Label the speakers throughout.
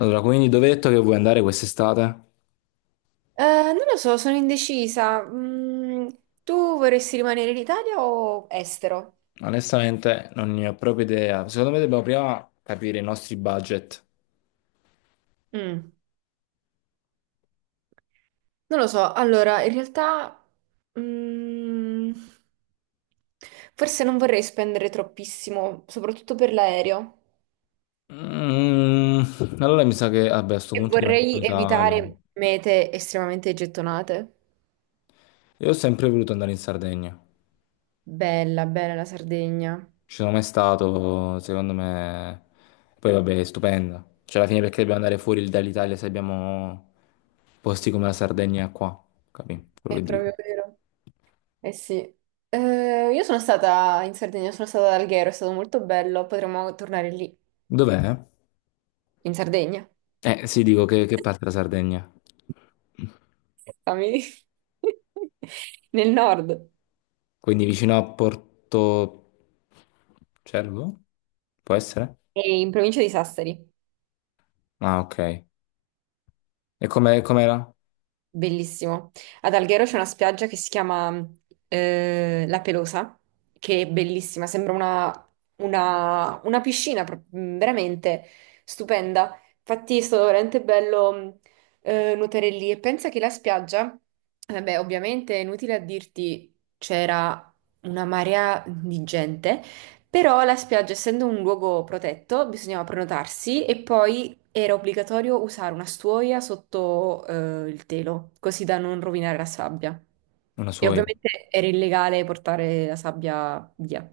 Speaker 1: Allora, quindi dove hai detto che vuoi andare quest'estate?
Speaker 2: Eh, non lo so, sono indecisa. Tu vorresti rimanere in Italia o estero?
Speaker 1: Onestamente non ne ho proprio idea. Secondo me dobbiamo prima capire i nostri budget.
Speaker 2: Mm. Non lo so. Allora, in realtà, mm, forse non vorrei spendere troppissimo, soprattutto per l'aereo.
Speaker 1: Mm, allora mi sa che, vabbè, a sto
Speaker 2: E
Speaker 1: punto rimaniamo in
Speaker 2: vorrei
Speaker 1: Italia.
Speaker 2: evitare mete estremamente gettonate.
Speaker 1: Io ho sempre voluto andare in Sardegna.
Speaker 2: Bella, bella la Sardegna.
Speaker 1: Ci sono mai stato, secondo me... Poi vabbè, è stupenda. Cioè, alla fine perché dobbiamo andare fuori dall'Italia se abbiamo posti come la Sardegna qua? Capì? Quello
Speaker 2: È
Speaker 1: che dico.
Speaker 2: proprio vero. Eh sì. Io sono stata in Sardegna, sono stata ad Alghero, è stato molto bello. Potremmo tornare lì,
Speaker 1: Dov'è?
Speaker 2: in Sardegna.
Speaker 1: Eh sì, dico che, parte la Sardegna.
Speaker 2: Stavi- Nel nord,
Speaker 1: Quindi vicino a Porto Cervo? Può essere?
Speaker 2: e in provincia di Sassari.
Speaker 1: Ah, ok. E come com'era?
Speaker 2: Bellissimo. Ad Alghero c'è una spiaggia che si chiama La Pelosa, che è bellissima, sembra una, una piscina veramente stupenda. Infatti è stato veramente bello nuotare lì e pensa che la spiaggia, vabbè, ovviamente è inutile a dirti, c'era una marea di gente, però la spiaggia, essendo un luogo protetto, bisognava prenotarsi e poi era obbligatorio usare una stuoia sotto il telo, così da non rovinare la sabbia.
Speaker 1: Una
Speaker 2: E
Speaker 1: soia.
Speaker 2: ovviamente era illegale portare la sabbia via.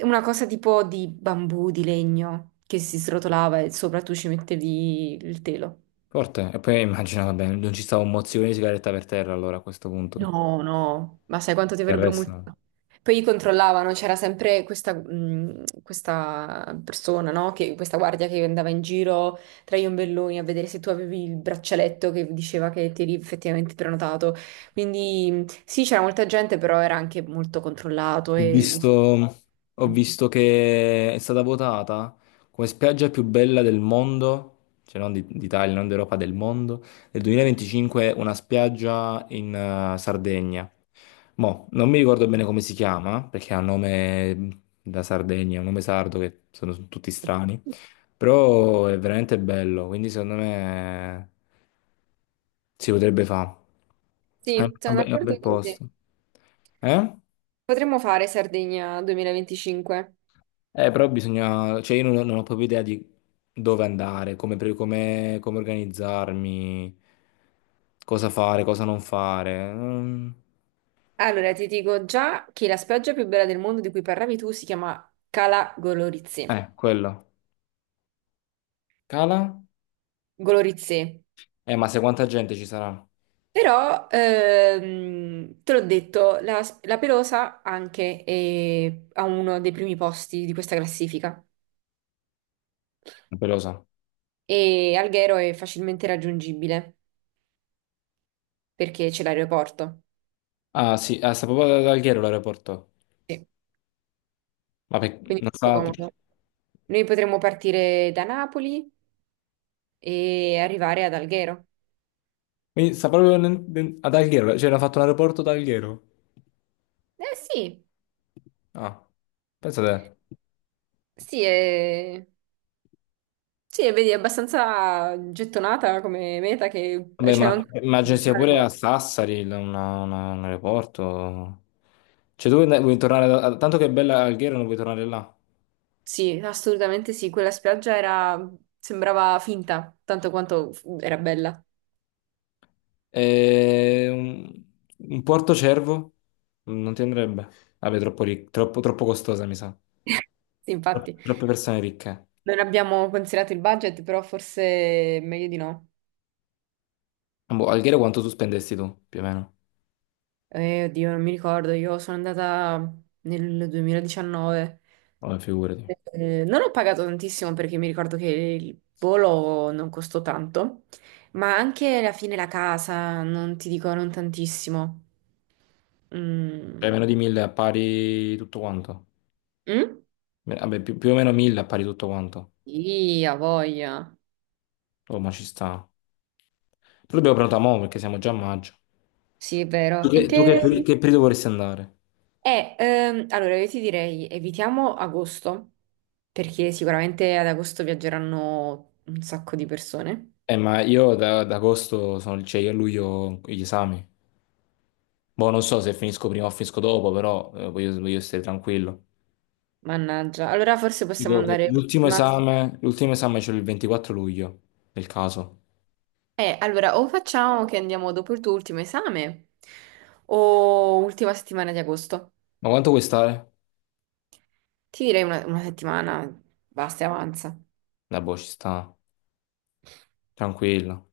Speaker 2: Una cosa tipo di bambù, di legno, che si srotolava e sopra tu ci mettevi il telo.
Speaker 1: Forte. E poi immagino, vabbè, non ci stava un mozzicone di sigaretta per terra allora a questo punto.
Speaker 2: No, no, ma sai quanto ti
Speaker 1: Il
Speaker 2: avrebbero
Speaker 1: resto. No.
Speaker 2: multato? Poi controllavano, c'era sempre questa, questa persona, no? Questa guardia che andava in giro tra gli ombelloni a vedere se tu avevi il braccialetto che diceva che ti eri effettivamente prenotato. Quindi sì, c'era molta gente, però era anche molto controllato
Speaker 1: Ho
Speaker 2: e...
Speaker 1: visto, ho visto che è stata votata come spiaggia più bella del mondo, cioè non di- d'Italia, non d'Europa, del mondo, nel 2025, una spiaggia in Sardegna. Mo, non mi ricordo bene come si chiama, perché ha un nome da Sardegna, un nome sardo che sono tutti strani, però è veramente bello, quindi secondo me si potrebbe fare. È un
Speaker 2: Sì, sono
Speaker 1: è un bel
Speaker 2: d'accordo con te.
Speaker 1: posto. Eh?
Speaker 2: Potremmo fare Sardegna 2025.
Speaker 1: Però bisogna, cioè io non, non ho proprio idea di dove andare, come, pre- come- come organizzarmi, cosa fare, cosa non fare. Mm.
Speaker 2: Allora, ti dico già che la spiaggia più bella del mondo di cui parlavi tu si chiama Cala Golorizze.
Speaker 1: Quello. Cala?
Speaker 2: Golorizze.
Speaker 1: Ma se quanta gente ci sarà? Non
Speaker 2: Però, te l'ho detto, la Pelosa anche è a uno dei primi posti di questa classifica
Speaker 1: lo so.
Speaker 2: e Alghero è facilmente raggiungibile perché c'è l'aeroporto.
Speaker 1: Ah, sì, ah, sta proprio ad Alghero l'aeroporto.
Speaker 2: Sì.
Speaker 1: Ma per-
Speaker 2: Quindi
Speaker 1: non
Speaker 2: è molto
Speaker 1: sta...
Speaker 2: comodo. Noi potremmo partire da Napoli e arrivare ad Alghero.
Speaker 1: Quindi sta proprio nel- nel- ad Alghero, cioè hanno fatto l'aeroporto ad Alghero.
Speaker 2: Eh sì,
Speaker 1: Ah, pensa te.
Speaker 2: sì, è... Sì, e vedi, è abbastanza gettonata come meta che
Speaker 1: Vabbè,
Speaker 2: c'è
Speaker 1: ma
Speaker 2: anche...
Speaker 1: immagino sia pure a Sassari il- una- un aeroporto. Cioè, tu vuoi tornare da- tanto che è bella Alghero, non vuoi tornare là.
Speaker 2: Sì, assolutamente sì, quella spiaggia era... sembrava finta, tanto quanto era bella.
Speaker 1: E un Porto Cervo non ti andrebbe. Vabbè, troppo, ric- troppo, troppo costosa, mi sa.
Speaker 2: Sì,
Speaker 1: Tro-
Speaker 2: infatti,
Speaker 1: Troppe persone ricche.
Speaker 2: non abbiamo considerato il budget, però forse è meglio di no.
Speaker 1: Boh, Alghero quanto tu spendesti tu, più o meno?
Speaker 2: Oddio, non mi ricordo, io sono andata nel 2019.
Speaker 1: Vabbè, figurati.
Speaker 2: Non ho pagato tantissimo perché mi ricordo che il volo non costò tanto, ma anche alla fine la casa, non ti dico, non tantissimo. Mm?
Speaker 1: Cioè, meno di 1000 a pari tutto quanto.
Speaker 2: Mm?
Speaker 1: Me- Vabbè, più, più o meno 1000 a pari tutto quanto.
Speaker 2: Sì, ha voglia.
Speaker 1: Oh, ma ci sta. Però dobbiamo prenotare mo' perché siamo già a maggio.
Speaker 2: Sì, è
Speaker 1: Tu
Speaker 2: vero. In
Speaker 1: che, tu
Speaker 2: che...
Speaker 1: che- che periodo vorresti andare?
Speaker 2: Allora io ti direi evitiamo agosto, perché sicuramente ad agosto viaggeranno un sacco di persone.
Speaker 1: Ma io da, ad agosto sono, cioè io a luglio ho gli esami. Boh, non so se finisco prima o finisco dopo, però voglio, voglio stare tranquillo.
Speaker 2: Mannaggia. Allora forse possiamo
Speaker 1: Dico che
Speaker 2: andare... Ma...
Speaker 1: l'ultimo esame c'è il 24 luglio, nel caso.
Speaker 2: Allora o facciamo che andiamo dopo il tuo ultimo esame o ultima settimana di agosto.
Speaker 1: Ma quanto vuoi stare?
Speaker 2: Ti direi una settimana, basta e avanza.
Speaker 1: La boh, ci sta, tranquillo.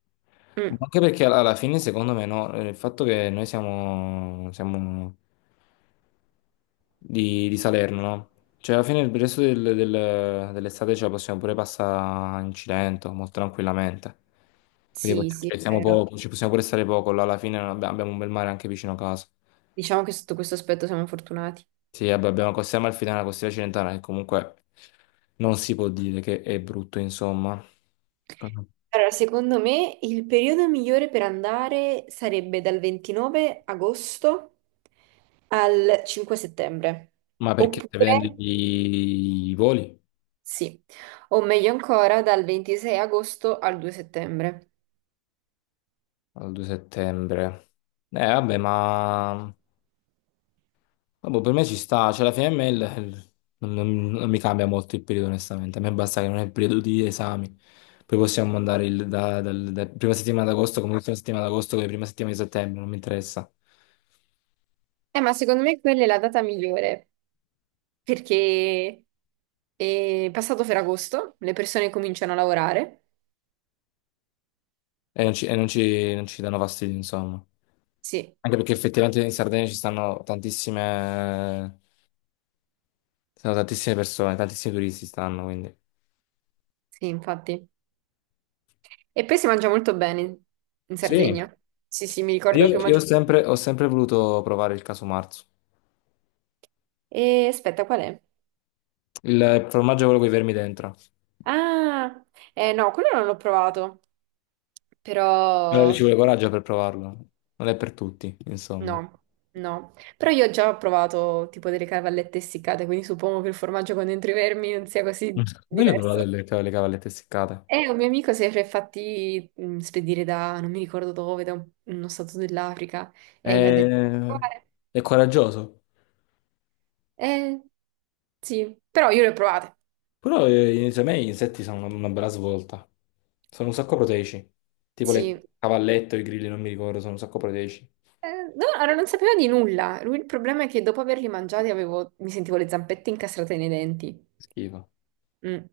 Speaker 1: Ma
Speaker 2: Mm.
Speaker 1: anche perché alla fine, secondo me, no, il fatto che noi siamo, siamo di Salerno, no? Cioè, alla fine il resto del- del- dell'estate ce la possiamo pure passare in Cilento, molto tranquillamente. Quindi
Speaker 2: Sì,
Speaker 1: possiamo-
Speaker 2: sì,
Speaker 1: cioè,
Speaker 2: è
Speaker 1: siamo
Speaker 2: vero.
Speaker 1: poco, ci possiamo pure stare poco, là alla fine non abbiamo, abbiamo un bel mare anche vicino a casa.
Speaker 2: Diciamo che sotto questo aspetto siamo fortunati.
Speaker 1: Sì, vabbè, abbiamo la costiera amalfitana, la costiera cilentana, che comunque non si può dire che è brutto, insomma.
Speaker 2: Allora, secondo me il periodo migliore per andare sarebbe dal 29 agosto al 5 settembre,
Speaker 1: Ma perché stai vedendo
Speaker 2: oppure
Speaker 1: i voli?
Speaker 2: sì, o meglio ancora dal 26 agosto al 2 settembre.
Speaker 1: Al 2 settembre. Vabbè, ma... Ah, boh, per me ci sta, cioè la FML non, non mi cambia molto il periodo onestamente, a me basta che non è il periodo di esami, poi possiamo andare il- da, dal- da prima settimana d'agosto come l'ultima settimana d'agosto come prima settimana di settembre, non mi interessa
Speaker 2: Ma secondo me quella è la data migliore perché è passato Ferragosto, le persone cominciano a lavorare.
Speaker 1: e non ci, e non ci danno fastidio insomma,
Speaker 2: Sì,
Speaker 1: anche perché effettivamente in Sardegna ci stanno tantissime persone, tantissimi turisti stanno quindi.
Speaker 2: sì, infatti. E poi si mangia molto bene in
Speaker 1: Sì,
Speaker 2: Sardegna. Sì, sì, mi
Speaker 1: io,
Speaker 2: ricordo che ho
Speaker 1: io
Speaker 2: mangiato.
Speaker 1: ho sempre voluto provare il caso marzo,
Speaker 2: E aspetta, qual è?
Speaker 1: il formaggio è quello con i vermi dentro.
Speaker 2: Ah, no, quello non l'ho provato,
Speaker 1: Ci
Speaker 2: però
Speaker 1: vuole coraggio per provarlo. Non è per tutti, insomma.
Speaker 2: no, no. Però io ho già provato tipo delle cavallette essiccate, quindi suppongo che il formaggio con dentro i vermi non sia così
Speaker 1: Noi le ho provate
Speaker 2: diverso.
Speaker 1: le, ca- le cavallette seccate.
Speaker 2: E un mio amico si era fatti spedire da, non mi ricordo dove, da uno stato dell'Africa,
Speaker 1: È,
Speaker 2: e mi ha detto, "Di provare?"
Speaker 1: è coraggioso.
Speaker 2: Eh, sì, però io le ho provate,
Speaker 1: Però secondo me gli insetti sono una bella svolta. Sono un sacco proteici. Tipo le
Speaker 2: sì.
Speaker 1: cavallette o i grilli, non mi ricordo, sono un sacco proteici.
Speaker 2: No, allora non sapevo di nulla. Il problema è che dopo averli mangiati mi sentivo le zampette incastrate nei denti.
Speaker 1: Schifo.
Speaker 2: Mm.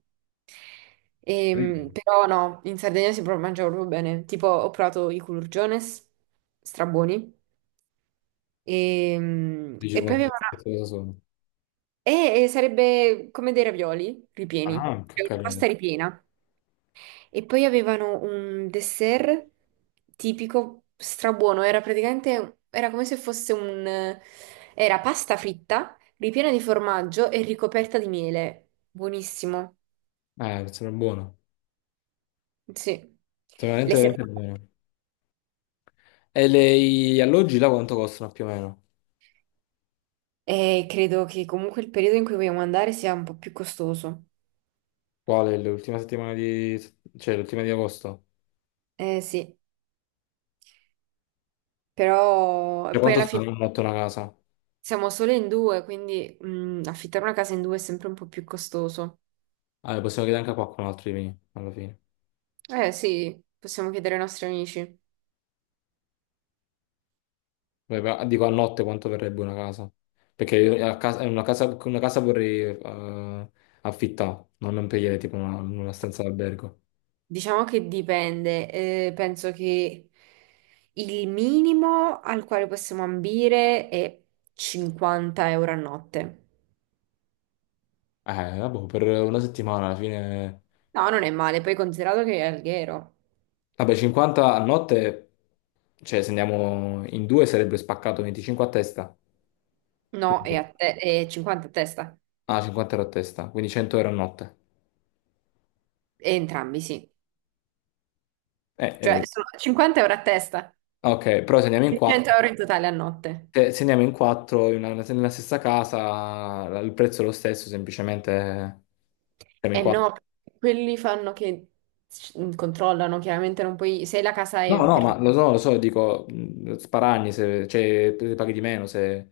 Speaker 1: Grilli.
Speaker 2: Però no, in Sardegna si mangia proprio bene. Tipo, ho provato i culurgiones, strabuoni.
Speaker 1: Dici
Speaker 2: E, poi
Speaker 1: come
Speaker 2: aveva
Speaker 1: che
Speaker 2: una-
Speaker 1: cosa sono.
Speaker 2: e sarebbe come dei ravioli
Speaker 1: Ah,
Speaker 2: ripieni,
Speaker 1: anche, ho
Speaker 2: cioè una
Speaker 1: capito.
Speaker 2: pasta ripiena. E poi avevano un dessert tipico strabuono, era praticamente, era come se fosse un... Era pasta fritta, ripiena di formaggio e ricoperta di miele. Buonissimo,
Speaker 1: Sembra buono.
Speaker 2: sì.
Speaker 1: Sembra
Speaker 2: Le
Speaker 1: veramente,
Speaker 2: serrate.
Speaker 1: veramente buono. E le- gli alloggi là quanto costano più o meno?
Speaker 2: E credo che comunque il periodo in cui vogliamo andare sia un po' più costoso.
Speaker 1: Quale? L'ultima settimana di... cioè l'ultima di agosto?
Speaker 2: Eh sì, però
Speaker 1: Cioè,
Speaker 2: poi
Speaker 1: quanto
Speaker 2: alla
Speaker 1: sta a
Speaker 2: fine
Speaker 1: notte una casa?
Speaker 2: siamo solo in due, quindi affittare una casa in due è sempre un po' più costoso.
Speaker 1: Ah, beh, possiamo chiedere anche a qualcun altro di venire, alla fine.
Speaker 2: Eh sì, possiamo chiedere ai nostri amici.
Speaker 1: Beh, però, dico a notte quanto verrebbe una casa? Perché io a casa- una casa, una casa vorrei affittare, non non prendere tipo una stanza d'albergo.
Speaker 2: Diciamo che dipende, penso che il minimo al quale possiamo ambire è 50 euro a notte.
Speaker 1: Vabbè, per una settimana alla fine...
Speaker 2: No, non è male, poi considerato che è Alghero.
Speaker 1: Vabbè, 50 a notte, cioè se andiamo in due sarebbe spaccato 25 a testa.
Speaker 2: No, è,
Speaker 1: Quindi...
Speaker 2: è 50 a testa.
Speaker 1: Ah, 50 € a testa, quindi 100 € a notte.
Speaker 2: E entrambi, sì.
Speaker 1: Eh,
Speaker 2: Cioè,
Speaker 1: eh,
Speaker 2: sono 50 euro a testa,
Speaker 1: ok, però se andiamo in
Speaker 2: 100
Speaker 1: quattro...
Speaker 2: euro in totale a notte.
Speaker 1: Se se andiamo in quattro in una- nella stessa casa, la- il prezzo è lo stesso, semplicemente siamo in
Speaker 2: E
Speaker 1: quattro.
Speaker 2: no, quelli fanno che controllano, chiaramente non puoi, se la casa
Speaker 1: No,
Speaker 2: è
Speaker 1: no,
Speaker 2: per...
Speaker 1: ma lo so, dico, sparagni, se, cioè, paghi di meno se...